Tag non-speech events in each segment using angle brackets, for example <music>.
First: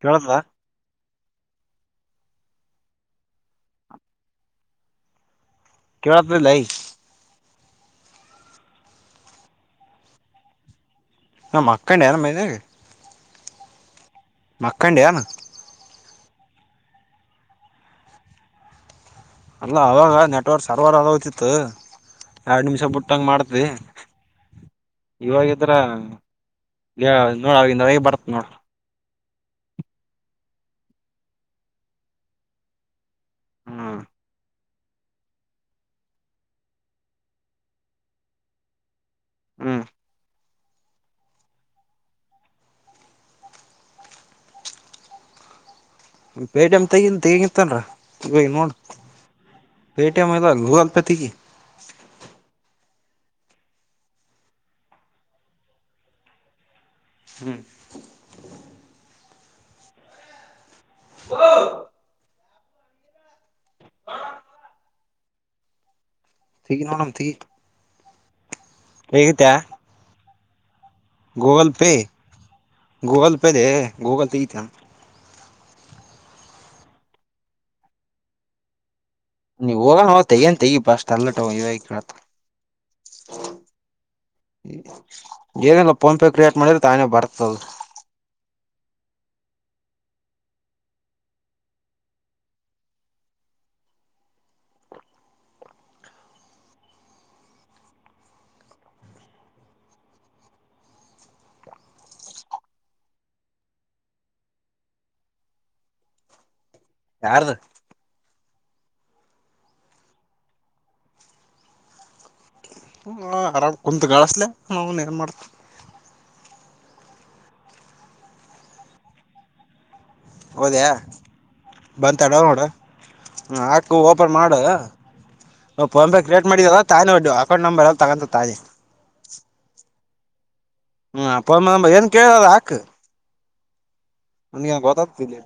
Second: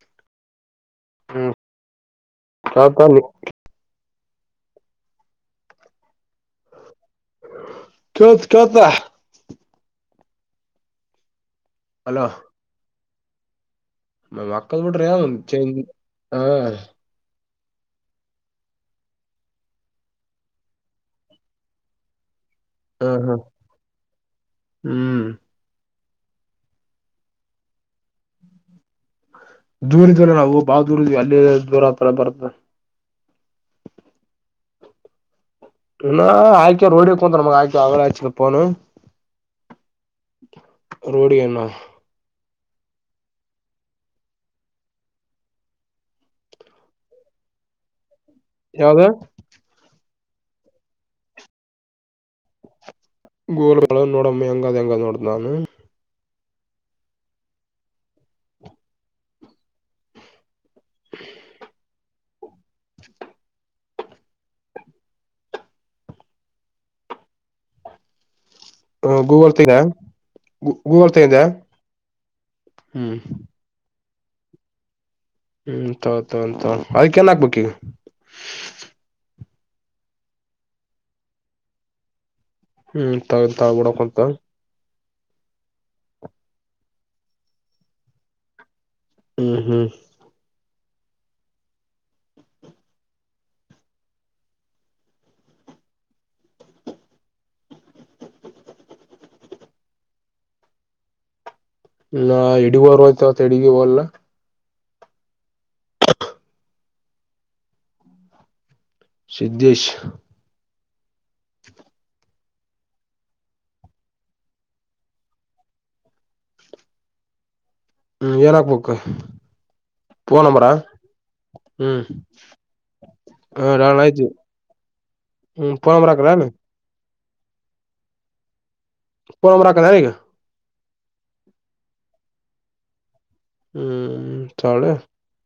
ಕೇಳತ್ತದ ಹ ತ ನೀ ಕೆಳತದ ಇಲ್ಲೈ ಕೆಳತ್ತ ಕೆಳತ್ತ ನಮಕ್ಕೈ ನೇರ ಮೈದಾಗ ಮ ಮಕ್ಕಳ ಬಿಟ್ರ ಏನ ಆದ ಚೆಂಜ ಅಲ್ಲ ಅವಾಗ ನೆಟ್ವರ್ಕ್ ಸರ್ವರ್ ಆಗೋ್ತಿತ್ತು ಎರಡು ನಿಮಿಷ ಬಿಟ್ಟಂಗ ಹಾ ಮಾಡ್ತಿದಿ ಹ್ಮ್ ಇವಾಗಿದ್ರ ಇ ನೋಡ ಅವಗಿಂದ ಅವಗೆ ಬರತ್ ನೋಡ ದೂರ ಇದ್ವಲ್ಲ ನಾವು ಬಾಳ ದೂರ ಇದ್ವಿ ಅಲ್ಲಿ ದೂರ ಆತ ಬರ್ತ ಹ್ಮ್ ಇಲ್ಲಾ ಆಯಾಕ ರೋಡಿಗಿ ಕುಂದ್ರು ಮಗ ಆಯಾ ಆಗಳೆ ಹಚ್ಚಿದ್ದ ಫೋನು ಹ್ಮ ರೋಢಿಯನ್ನ ಪೇಟಮ್ ತಗಿಂತ ಹೇಂಗಿತ್ತನ್ರ ಇವ ನೋಡ್ ಯಾವ್ದ ಪೇಟಿಯಮ್ ಅಲ್ಲ ಗೂಗಲ್ ಪೇ ತಗಿ ಗೋಲುಗಳನ್ನ ನೋಡಮ್ಮ ಹೆಂಗಾದ್ ಹೆಂಗ ನೋಡತಾನು ಹು <unintelligible> ವೊ ತಿಗಿ ನೋಡಮ್ ತೆಗಿ ಹ ತೆಗಿತ್ಯಾ ಗೂವರ್ತಿನ ಗೂ ಗೂಗಲ್ ಪೇ ಹ್ಮ್ ಗೂಗಲ್ ಪೇ ಲೇ ಗೂಗಲ್ ತಗಿತನು ಹ್ಮಂತೌ ತ ಉಂತ ಅದ ಕೆನ್ ಹಾಕ್ಬೇಕಿ ನೀವ ಹೋಗಣ ನ ತಗಏನ್ ತೆಗಿ ಬಾ ಅಷ್ಟ ಅಲ್ಲಟ ಇವ ಕತ ಹ್ಮ್ ತಾವ ತಳಬಡ ಕೊತ ಏನೆಲ್ಲ ಫೋನ್ಪೇ ಕ್ರಿಯೇಟ್ ಮಾಡ್ರಿದ ತಾನೆ ಬರ್ತದ ಹು ಹು <unintelligible> ನ ಹಡಿಗಾರ ಆಯ್ತ ಹೆಡಗಿ ಅಲ್ಲ ಯಾರ್ದ ಸಿದ್ದೇಶ್ ಹುಂ ಆರಾಮ್ ಕುಂತ್ ಗಳಿಸ್ಲೆ ನೌನ್ ಏನ್ ಮಾಡ್ತಿ. ಹ್ಮ್ ಏನಾಕ್ಬೇಕ ಫೋನ್ ನಂಬರಾ ಹೌದ್ಯಾ ಹುಂ ಹೂಂ ಹಾಕು ಓಪನ್ ಮಾಡ ಹ್ಮ್ ಫೋನ್ ಫೋನ್ಪೇ ಬರಾಕಲ್ಲ ಕ್ರಿಯೇಟ್ ಮಾಡಿಯಲ್ಲ ತಾನೇ ಒ ಅಕೌಂಟ್ ನಂಬರ್ ತಗಂತದ್ ಆದೆ ಫೋನ್ ನಂಬರಾಕನಾ ಈಗ ಹ್ಮ ಫೋನನಂಬ ಏನ್ ಕೇಳ್ದದ ಹಾಕ ಹ್ಮ್ ಅವನಿಗೇನ ತಾಳೆ ಗೊತ್ತಾತದ ಇಲ್ಲಿ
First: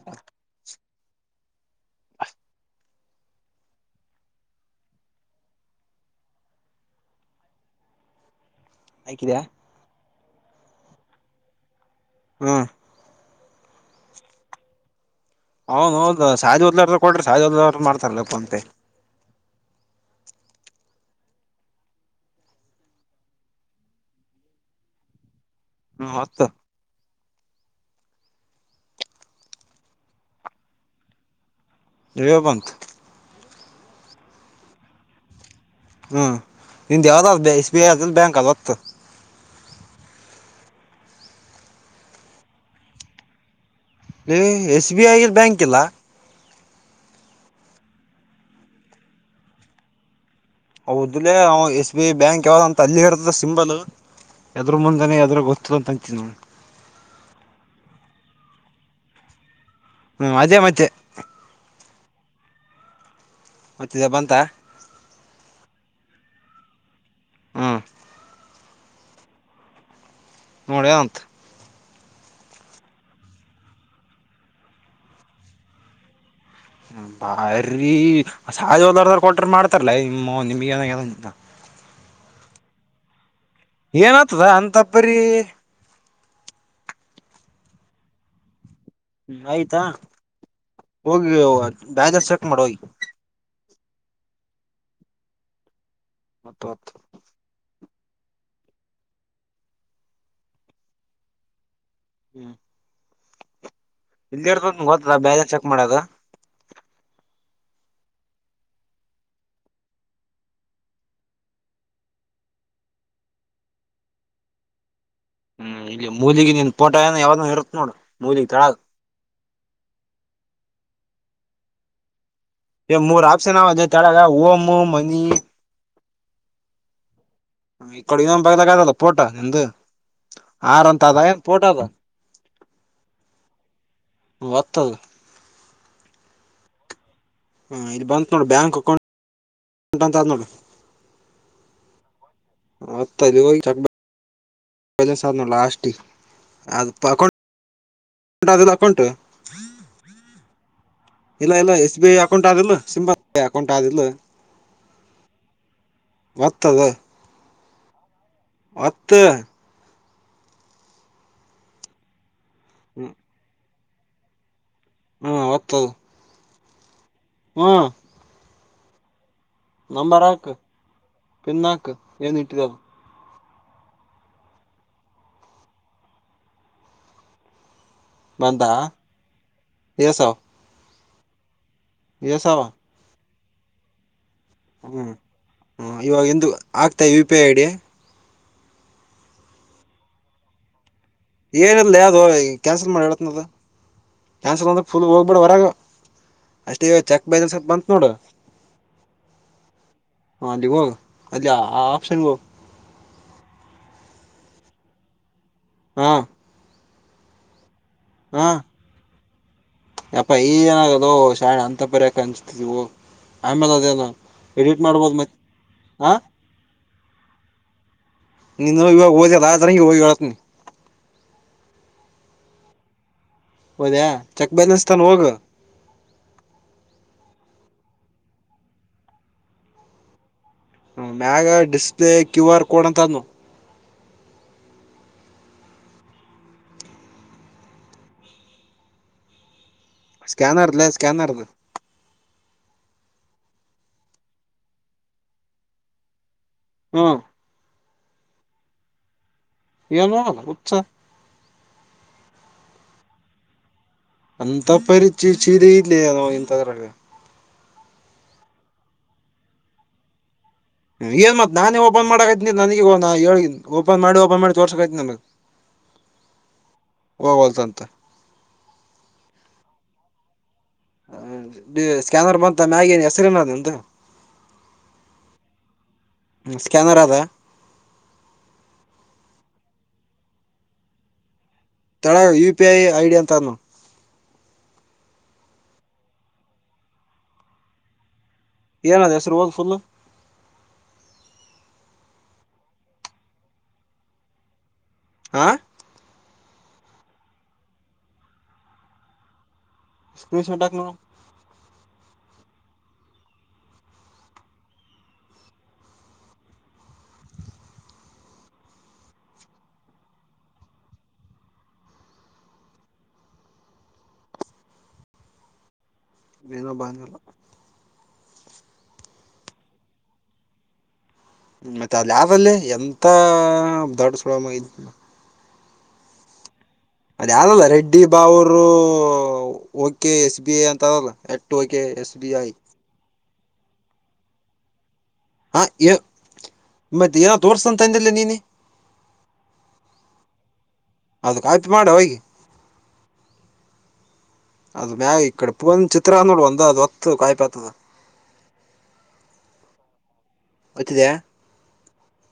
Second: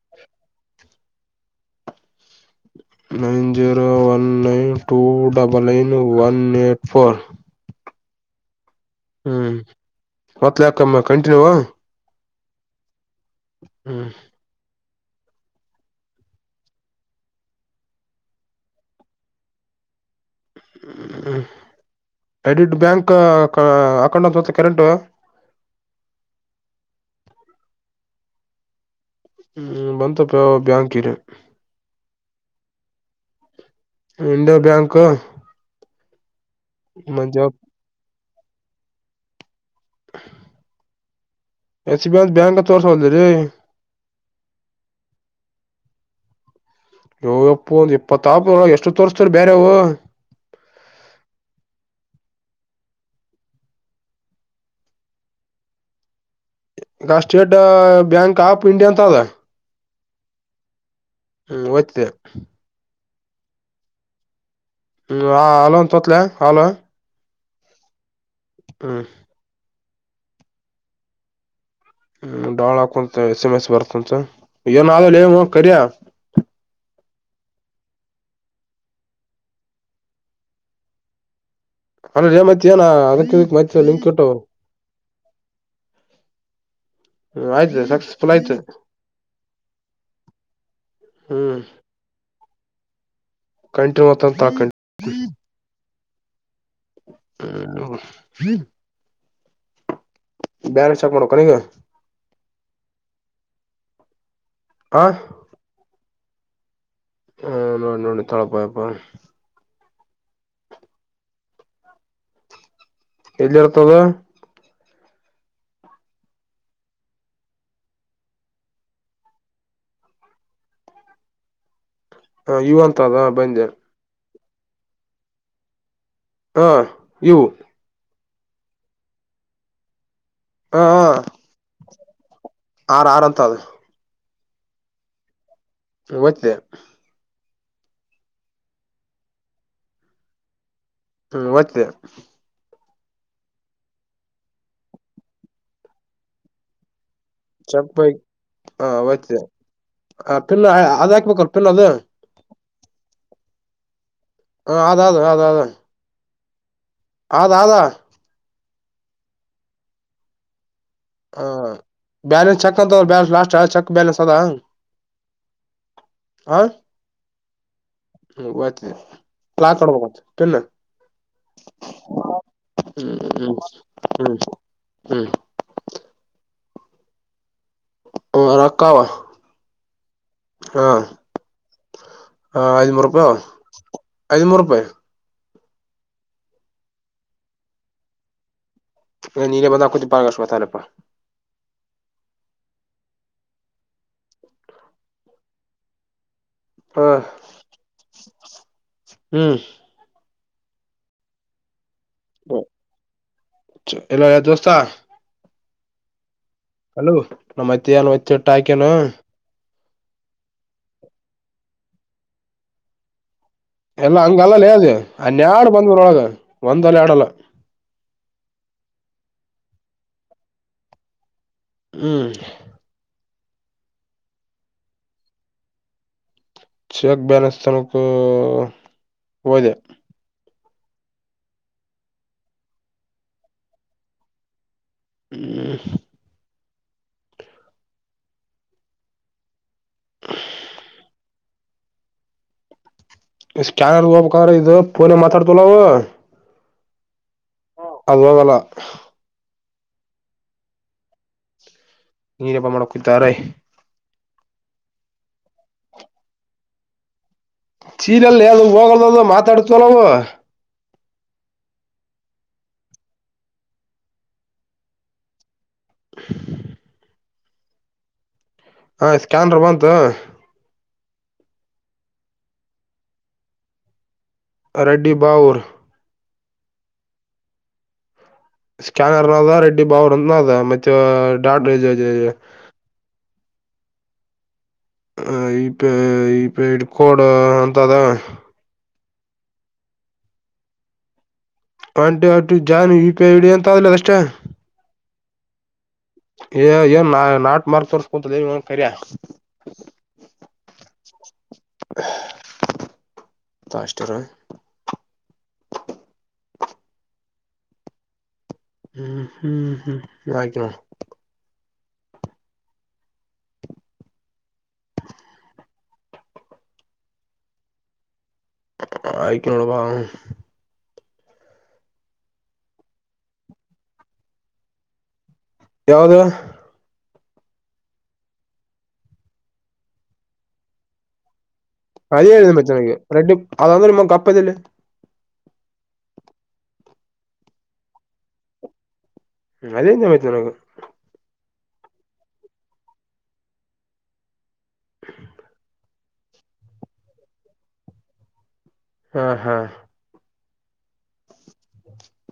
<inaudible> nine zero one nine two double nine one eight four. ಹಾಕಿದ್ಯಾ ಒತ್ತಲ್ಯಾ ಕಮ್ ಕಂಟಿನ್ಯೂ ಹ್ಮ್ ಹ್ಮ್ <unintelligible> <inaudible> ಹ್ಮ್ ಹ್ಮ್ ಎಡಿಟ್ ಬ್ಯಾಂಕ್ ಅಕೌಂಟ್ ಅಂತ ಒತ್ತೆ ಕರೆಕ್ಟು ಹ್ಮ ಒತ್ತ ಹ್ಮ್ ಬಂತಪ್ಪ ಬ್ಯಾಂಕಿರೆ <unintelligible> ಇಂಡ್ಯೋ ಬ್ಯಾಂಕ್ ಹ್ಮ್ ನಿಂದ ಮಜ ಯಾವ್ದಾದ ಎಸ್ ಬಿ ಐ ಅದನ್ ಬ್ಯಾಂಕ್ ಅದ ಒತ್ತು ಎಸ್ ಬಿ ಐ ದ ಬ್ಯಾಂಕ ತೋರ್ಸ್ ವಲ್ಲ್ದಲೇ ಲೇ ಎಸ್ ಬಿ ಐ ದ್ ಬ್ಯಾಂಕಿಲ್ಲಾ ಯ್ಯೋ ಯಪ್ಪೋ ಒಂದ್ ಇಪ್ಪತ್ತ ಆಪ ಎಷ್ಟು ತೋರ್ಸ್ತರಿ ಬೇರೆವು ಹೌದ್ಲೆೇ ಅವ ಎಸ್ ಬಿ ಐ ಬ್ಯಾಂಕ್ ಯಾವ್ದ ಅಂತ ಅಲ್ಲೇ ಇರ್ತದ ಸಿಂಬಲ್ ಎದ್ರು ಮುಂದೆನೆ ಯದ್ರ ಗೊತ್ತಿಲ್ಲ ಅಂತ ಅಂತೀ ನೋಡ ಈಗ ಸ್ಟೇಟ್ ಬ್ಯಾಂಕ್ ಆಫ್ ಇಂಡಿಯಾ ಅಂತ ಅದ ಹ್ಮ್ ಅದೇ ಮತ್ತೆ ಹ್ಮ ಒತ್ತಿದ್ಯಾ ಒತ್ತಿದ್ಯಾ ಬಂತ ಹ್ಮ ಹಾ ಹಲೋಂತ ಒತ್ಲ್ಯಾ ಹಲೋ ಹ್ಮ ಹ್ಮ ನೋಡೆಂತ್ ಹ್ಮ ಡೋಳ ಕುಂತ ಎಸ್ ಎಮ್ ಎಸ್ ಬರ್ತಂತ ಏನ ಆದಲ್ಲೆ ಇವ ಕರಿಯ ಬಾರಿ ಆ ಸಾದೇವ್ನವರಿಗೆ ಕೊಟ್ರ ಮಾಡ್ತಾರ್ಲೆ ನಿಮೌನ್ ನಿಮಗೇನಾಗಿದೆ ಅಂತ ಅಲ್ಲಲೇ ಮತ್ತೇನ ಅದಕ್ಕೆ ಏನ ಆತದ ಅಂತಾಪ್ಪರಿ ಹೂಂ ಆಯ್ತ ಸಕ್ಸಸ್ಫುಲ್ ಆಯ್ತ ಹ್ಮ ಆಯ್ತಾ ಹೋಗಿ ಹ್ಮ್ ಬ್ಯಾಲೆನ್ಸ್ ಚೆಕ್ ಮಾಡ ಹೋಗಿ ಕಂಟಿನ್ಯೂ ವತ್ತಂತ ಹಾಕಂಡ್ ಒತ್ತ್ ಒತ್ <unintelligible> ಬ್ಯಾಲೆನ್ಸ್ ಚೆಕ್ ಮಾಡಬೇಕೆನಿಗ <inaudible> ಇಲ್ಲಿರ್ತ ಹ ಗೊತ್ತಲ್ಲ ಬ್ಯಾಲೆನ್ಸ್ ಚೆಕ್ ಮಾಡಾದ ಹಾ ನೋಡಿ ನೋಡಿ ತಾಳಪಾಯಪ್ಪ ಎಲ್ಲಿರ್ತದ ಹ್ಮ್ ಈ ಮೂಲಿಗೆ ನೀನ್ ಪೋಟೋ ಏನ ಯಾವ್ದ ಇರುತ್ ನೋಡ ಮೂಲಿಗ್ ತೆಳಗ ಇವು ಅಂತ ಎ ಅದ ಮೂರ್ ಆಪ್ಷನ್ ಬಂದೆ ಅವೆ ಕೆಳಗ ಹೊಮ್ ಮನಿ ಹಾ ಇವು ಈ ಕಡೆ ಇನ್ನೊಂದು ಭಗದಾಗ ಅದಲ್ಲ ಪೋಟ ನಿಮ್ದ ಹ ಆರ್ ಅಂತ ಅದ ಏನ್ ಪೋಟ ಅದ ಆರ್ ಆರ್ ಅಂತ ಅದ ಹ್ಮ್ ಒತ್ ಅದು ಹು ಒತುದೆ ಹಾ ಇಲಿ ಬಂತ ನೋಡಿ ಬ್ಯಾಂಕ್ ಅಕೌಂಟ್ ಅಂತ ಅದ್ ನೋಡು ಹ್ಮ್ ಒತುದೆ ಹತ್ತದು ಚಕ್ಬ <unintelligible> ಪ್ರಜ ಸಾಧನ ಲಾಸ್ ಅದು ಪಕೊಂಡ <unintelligible> ಚೆಕ್ ಬೈಕ್ ಅಕೌಂಟ್ ಆದಿಲ್ಲ ಹ ಅಕೌಂಟ್ ಒತ್ತಿದೆ ಪಿನ್ ಅದ ಹಾಕ್ಬೇಕಲ್ ಇಲ್ಲ ಪಿನ್ ಇಲ್ಲ ಅದು ಎಸ್ ಬಿ ಐ ಅಕೌಂಟ್ ಆದಿಲ್ಲ ಎಸ್ ಬಿ ಐ ಅಕೌಂಟ್ ಯಾವ್ದು ಇಲ್ಲೋ ಹ ಅದ ಅದು ಅದ ಅದ ಒತ್ ಅದ ಅದ್ ಅದ ಓತ್ತು ಹ ಬ್ಯಾಲೆನ್ಸ್ ಚೆಕ್ ಅಂತ ಬ್ಯಾಲ ಲಾಸ್ಟ್ ಚಕ್ ಬ್ಯಾಲೆನ್ಸ್ ಅದ ಹ್ಮ್ ಒತದು ಆ ಹ್ಮ ಹ್ಮ ಒತುದೆ ಲಾಕ್ ಕೋಡ್ಬೇಕು ನಂಬರ್ ಹಾಕ್ ಪಿನ್ ಪಿನ್ ಹಾಕ್ ಏನ್ ಹ್ಮ ಇಟ್ಟಿದವ ಹ್ಮ ಹ್ಮ್ ಹ್ಮ್ ಹ್ಮ್ ಬಂದ ರೋಕ್ಕಾವ ಏಸಾವ್ ಹಾ ಏಸಾವ ಹ ಐದನೂರು ರೂಪಾಯ ಐದನೂರು ರೂಪಾಯಿ ಹ ಇವಾಗ ಇಂದು ಆಗ್ತಾ ಯು ಪಿ ಐ ಐಡಿ ನೀರೆೇ ಬಂದಾ ಕುು ಪಾಗಷ್ಟವಥಲ್ಲಪ್ಪ <unintelligible> ಏನಿಲ್ಲೆ ಅದು ಕ್ಯಾನ್ಸಲ್ ಮಾಡ್ ಹೇಳ್ತಿನದು ಕ್ಯಾನ್ಸಲ್ ಅಂದ್ರ ಫುಲ್ ಹೋಗ್ಬೇಡ ಹೊರಗೆ ಅಷ್ಟ ಈಗ ಹ ಚೆಕ್ ಬ್ಯಾಲೆನ್ಸ್ ಅಂತ ಬಂತ್ ನೋಡು ಹ್ಮ್ ಹ ಅಲ್ಲಿಗೋಗು ಅಲ್ಲಿ ಆ ಆಪ್ಷನ್ ಗೋಗು ಎಲ್ಲೋ ಯಾವ್ದ್ ದೋಸ್ತಾ ಹಾ ಹಲೋ ನಮ್ಮತ್ತ ನ್ ಒತ್ತಟ್ಟ ಹಾಕೆನು <unintelligible> ಯಾಪ್ಪಾ ಈಗ್ ಏನಾಗದು ಶಳೆ ಅಂತ ಬಾರಿ ಯಾಕ್ ಆಂಜತೀದಿ ಹೋಗೋ ಎಲ್ಲ ಹಂಗಲ್ಲಲೇ ಅದು ಅನ್ಯಾಡು ಬಂದ್ವ್ರೊಳಗ ಒಂದಲ್ಲ ಎಡಲ್ಲ ನಿನ್ನ ಇವಾಗ ಹಓದಲ್ಲ ಆ ಜನಂಗಿ ಹೋಗಿ ಹೇಳ್ತೀನಿ ಹ್ಮ್ ಹೋದ್ಯಾ ಚೆಕ್ ಬ್ಯಾಲೆನ್ಸ್ ತಾನ ಹೋಗು ಚೆಕ್ ಬ್ಯಾಲೆನ್ಸ್ ತನಕ ಹೋದೆ ಹ್ಮ್ ಮ್ಯಾಗ ಡಿಸ್ಪ್ಲೇ ಕ್ಯೂ ಆರ್ ಕೋಡ್ ಅಂತ ಅದ್ ನೋಡ್ ಹ್ಮ್ ಸ್ಕ್ಯಾನ್ನೆರ್ದ್ ಲೇ ಸ್ಕ್ಯಾನ್ನ್ರರ್ದು ಸ್ಕ್ಯಾನರ್ಗೊಗ್ಬೇಕು ಅಂದ್ರೆ ಇದು ಫೋನ್ ಅಲ್ಲಿ ಮಾತಾಡ್ತಿವಲ ನಾವು ಹ್ಮ್ ಅದೋಗಲ್ಲ ಯನು ಉಸ <unintelligible> ನೀನಪ್ಪಾ ಮಾಡ ಕತಾರೆ <unintelligible> ಅಂತ ಪರಿಚಯ ಚೀದ ಇಲಿ ಅ ನಾವ ಇಂತವರಾಗ. ಚೀರೆಲ್ಲಿ ಅದ್ ಯಾವ್ದ ಹೋಗಲ್ದು ಮಾತಾಡ್ತಲವು ಏನ್ ಮತ್ ನಾನೇ ಓಪನ್ ಮಾಡಕತೀನಿ ನನಗ ಹೇಳಿ ಓಪನ್ ಮಾಡಿ ಓಪನ್ ಮಾಡಿ ತೋರ್ಸಕೈತಿ ನನಗೆ. <inaudible> <inaudible> ಹೋ ಹೂಲ್ತಂತ ಹಾ ಸ್ಕ್ಯಾನರ್ ಬಂತು ಹ ಸ್ಕ್ಯಾನರ್ ಬಂತ ಮ್ಯಾಗಿನ್ ಹೆಸರಿನ ಅದು ನಿಂದು ರೆಡ್ಡಿ ಬಾವೂರ್ ಹ್ಮ್ ಸ್ಕ್ಯನರ್ ಆದಾ ಸ್ಕ್ಯಾನರ್ನ ಅದ ರೆಡ್ಡಿ ಬಾವರ್ ಅಂತನ ಅದ ಮತ್ತೆ ಡಾಟ್ ದ್ ದ್ ತೆಳಗ ದ್ U P I I D ಅಂತ ಅದ್ ನೋಡ್ ಹ ಈ ಪ ಈ ಪೇಡ್ ಕೋಡ್ ಅಂತ ಅದವೆ ಏನ ದ ಹೆಸರ್ರುವೋದು ಫುಲು ಒನ್ ಟೆಂಟಿ ಜಾನ್ ವಿಪಿಐ ಇಡಿ ಅಂತ ಅದ್ಲೇ ಅದ ಅಷ್ಟೇ ಆ ಎ ಎಏ ನಾಟ ಮಾರ್ಗ ತೋರ್ಸು ತದೆ ನಿಮ್ಮೊನು ಕರಿಯ ಸ್ಕ್ರೀನ್ ಶಾಟ್ ಆಕು ನೋಡುಮು ಮತ್ತೆ ಅಷ್ಟೇ ಇರು ಹ್ಮ್ ಹ್ಮ್ ಆಕಿನ್ ನೋಡು <inaudible> ಇನ್ನ ಬಂದಿಲ್ಲ ಆಕಿನ್ ನೋಡು ಪಾ ಹೂ <unintelligible> ಮತ್ತ ಅಲ್ಲಿ ಆದ್ ಅಲ್ಲ ಲೇ ಎಂತ ದಡ್ಡ ಸೂಳೆ <unintelligible> ಮಗ ಇದ್ದಿ ಯಾವ್ದ ಅದ ಯಾವ್ದಲ್ಲ ರೆಡ್ಡಿ ಬಾವರು ಓಕೆ ಎಸ್ ಬಿ ಅಂತ ಅದಲ್ಲ ಓಕೆ ಎಸ್ ಅರಿ ಬಿ ಐ <unintelligible> ಪ್ರಚನೆಗೆ ರೆಡ್ ಅ ರ ಕಪ್ಪದಿಲ್ಲ ಹಾ ಯ ಮತ್ತೆ ಏನ ತೋರ್ಸ್ಂತ ಅಂದಿಲ್ಲ ನೀನೇ ಹ್ಮ ಅದೇ ಅಂದ್ನಾ ಮತ್ ನಾನು ಕಾಪಿ ಮಾಡ ಹೋಗಿ ಅದು ಮ್ಯಾಗ ಈ ಕಡೆ ಫೋನ್ ಅಚ್ಚ ಇತ್ರಾ ನೋಡು ಒಂದ ಅದು ಹೊತ್ತು ಕಾಯ್ಪಾತದ ಹಾ ಹಾ ಒತ್ತಿದ್ಯಾ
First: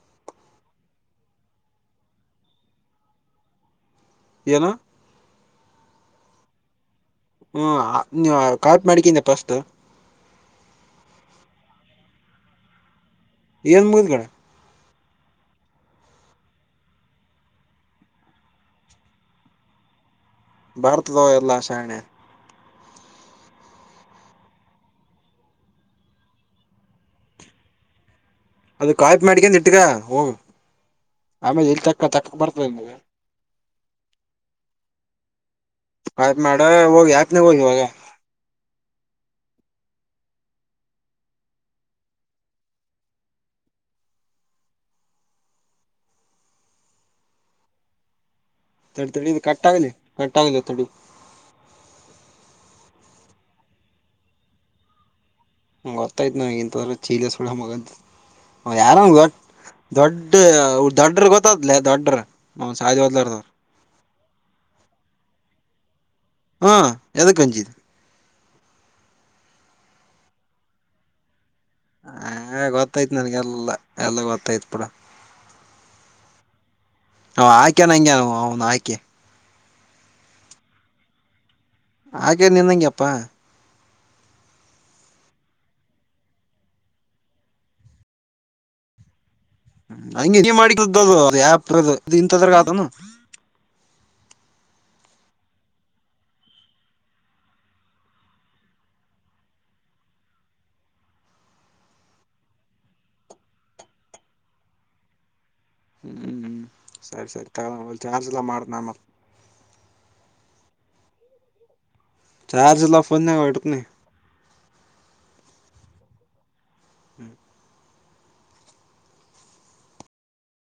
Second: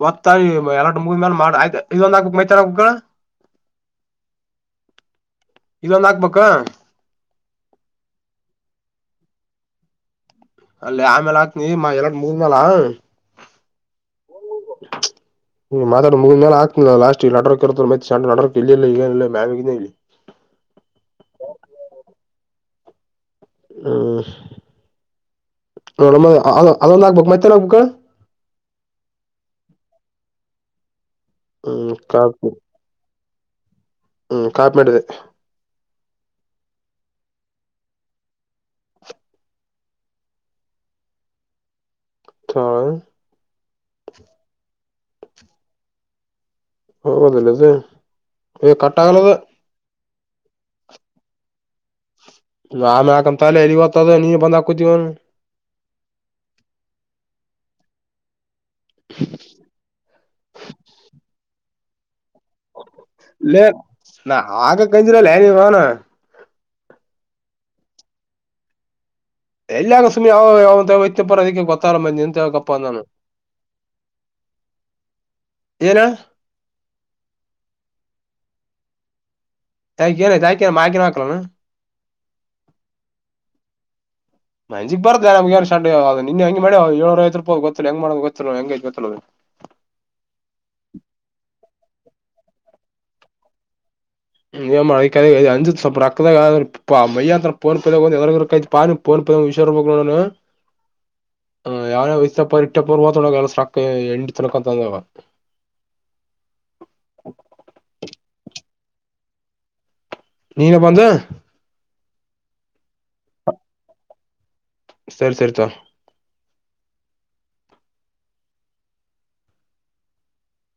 ಒತ್ತಾಯ ಎಲ್ಲಟು ಮುಗದ ಮ್ಯಾಲ್ ಮಾಡ ಆಯ್ತ ಇದೊಂದ ಆಕಬೇಕು ಮೈತಾನ ಹಾಕಬೇಕು ಏನು ಇದೊಂದ ಹಾಕ್ಬೇಕ ಹ್ಮ್ ಕಾಫಿ ಮಾಡ್ಕೊಂಡ್ಯ ಫಸ್ಟ್ ಅಲ್ಲಿ ಅಮೆಲಿ ಆಕ್ತಿನಿ ಎಲ್ಲಾಟು ಮುಗದ ಮೇಲ್ ಎನು ಮುಗದ ಮ್ಯಾಗ್ದಗಳೇ ನೀ ಮಾತಾಡೋದು ಮುಗದ ಮ್ಯಾಗ ಆಕ್ತಿನಿ ಲಾಸ್ಟಿಗಿ ನೆಟ್ವರ್ಕ್ ಇರುದಿಲ್ಲ ಮತ್ತೆ ನೆಟ್ವರ್ಕ್ ಎಲ್ಲಿ ಇಲ್ಲ ಇಲ್ಲಿ ಮ್ಯಾಗ ಇಲ್ಲ ಇಲ್ಲಿ ಬರ್ತದೋ ಎಲ್ಲ ಶಾಣೆ ಹ್ಮ ನೋಡುಮು ಅದೊಂದು ಆಕ್ಬೇಕು ಮತ್ತೇನ್ ಆಕಬೇಕು ಅದು ಕಾಫಿ ಮಾಡ್ಕೊಂಡು ಇಟಗೋ ಹೋಗು ಆಮೇಲೆ ಇಲ್ಲಿ ತಕ್ಕ ತಕ್ಕ ಬರ್ತದ ನಿಮಗ ಹೂ ಕಾಫೀ ಮಾಡಿದ್ಯಾ ಆಯಿತು ಮಾಡು ಹೋಗಿ ಹ್ಯಾಪ ನ್ಯಾಗ ಹೋಗ್ ಇವಾಗ ತೊ ಹೌದಲ್ಲ ಇದು ಏ ಕಟ್ ತಡಿ ತಡಿ ಆಗಲ್ಲದ ಇದು ಕಟ್ಟಾಗಲಿ ಕಟ್ಟಾಗಲಿ ತಡಿ ಲೋ <unintelligible> ಹಾಕೋಮಾ ತಗೋ ಲೇ ಎಲ್ಲಿಗಿ ಹೋಗ್ತದ ಈಗ ಬಂದು ಆಕೋತೀವಿ ಗೊತ್ತಾಯ್ತು ನನಗ ಇಂತದೆಲ್ಲ ಚಿಲೇ ಸೂಳೆ ಮಗ ಅಂತ. ಯಾರೊ ದೊಡ್ಡ ದೊಡ್ಡ್ರ ದಡ್ಡರಿಗೆ ಗೊತ್ತಾಗುತ್ತೆ ಲೇ ದಡ್ಡರು. ಲೇ ನಾ ಆಕಕತ್ತೀನಿ ಲೇ ನಿನ್ನೋನು. ಹ್ಮ ಎದಕ ಅಂಜಿದೀ. <unintelligible> ಅಂತ ಹ ಹೇಳಕಪ್ಪ ನಾನು ಗೊತ್ತಾಯ್ತ್ ನನ್ಗೆಲ್ಲ ಎಲ್ಲ ಗೊತ್ತಾಯ್ತ್ ಬಿಡು. ಏನ. ಅವ ಅಕ್ಯನ ಅಂಗೇ ಅವನೌನ್ ಆಕ್ಯ. <unintelligible> ಹಾಗೆ ನಿನ್ನಂಗೆ ಪಾ. ಅಂಜಿಕಿ ಬರ್ತಾ ಎನ್ ನಮಗೇನ್ ಸೆಂಟ ಇವಾಗ ನಿನ್ನೆ ಇಂಗೆ ಮಾಡೇ ಏಳು ನೂರಾ ಐವತ್ತು ರೂಪಾಯಿ ಹೋಯಿತು ಗೊತ್ತನು ಎಂಗ್ ಮಾಡಬೇಕು ಗೊತ್ತನು ಎಂಗ್ ಆಯಿತು ಗೊತ್ತನು. ಅಂಗೇ ಮಾಡುತ್ತ ಅದು ಆಪ್ ಇರೋದು ಇಂಥದ್ರಾಗ ಅದ ಅನು. ಎನ್ ಅಂಗೇ ಅಂಜಿಕಿ ಸ್ವಲ್ಪ ರೊಕ್ಕದಾಗ ಮೈಯ ಅಂತನ ಫೋನ್ ನ್ಯಾಗ ಪಾನ್ ನ್ಯಾಗ ಫೋನ್. ವಿಷಾ <unintelligible> <unintelligible> <inaudible> ಹ ಯಾವಾರ ವಯ್ ಪರೀಕ್ಷೆ ಪೂರ್ವ ಒ ಎಸಕ ಎಂಡ ತನಕ ಅಂತ ಅಂದವ <unintelligible> ಹ್ಮ್ ಹ್ಮ್ ಹ್ಮ್ ಸರಿ ಸರಿ ತಗ ಚಾರ್ಜ್ ಇಲ್ಲ ಮಾಡ್ತಿನಿ ಆಮೇಲೆ ನೀನ ಬಂದ ಚಾರ್ಜ ಇಲ್ಲ ಫೊನಿನಾಗ ಇಡ್ತಿನಿ ಸರಿ ಸರಿ ತಗ ಹ್ಮ್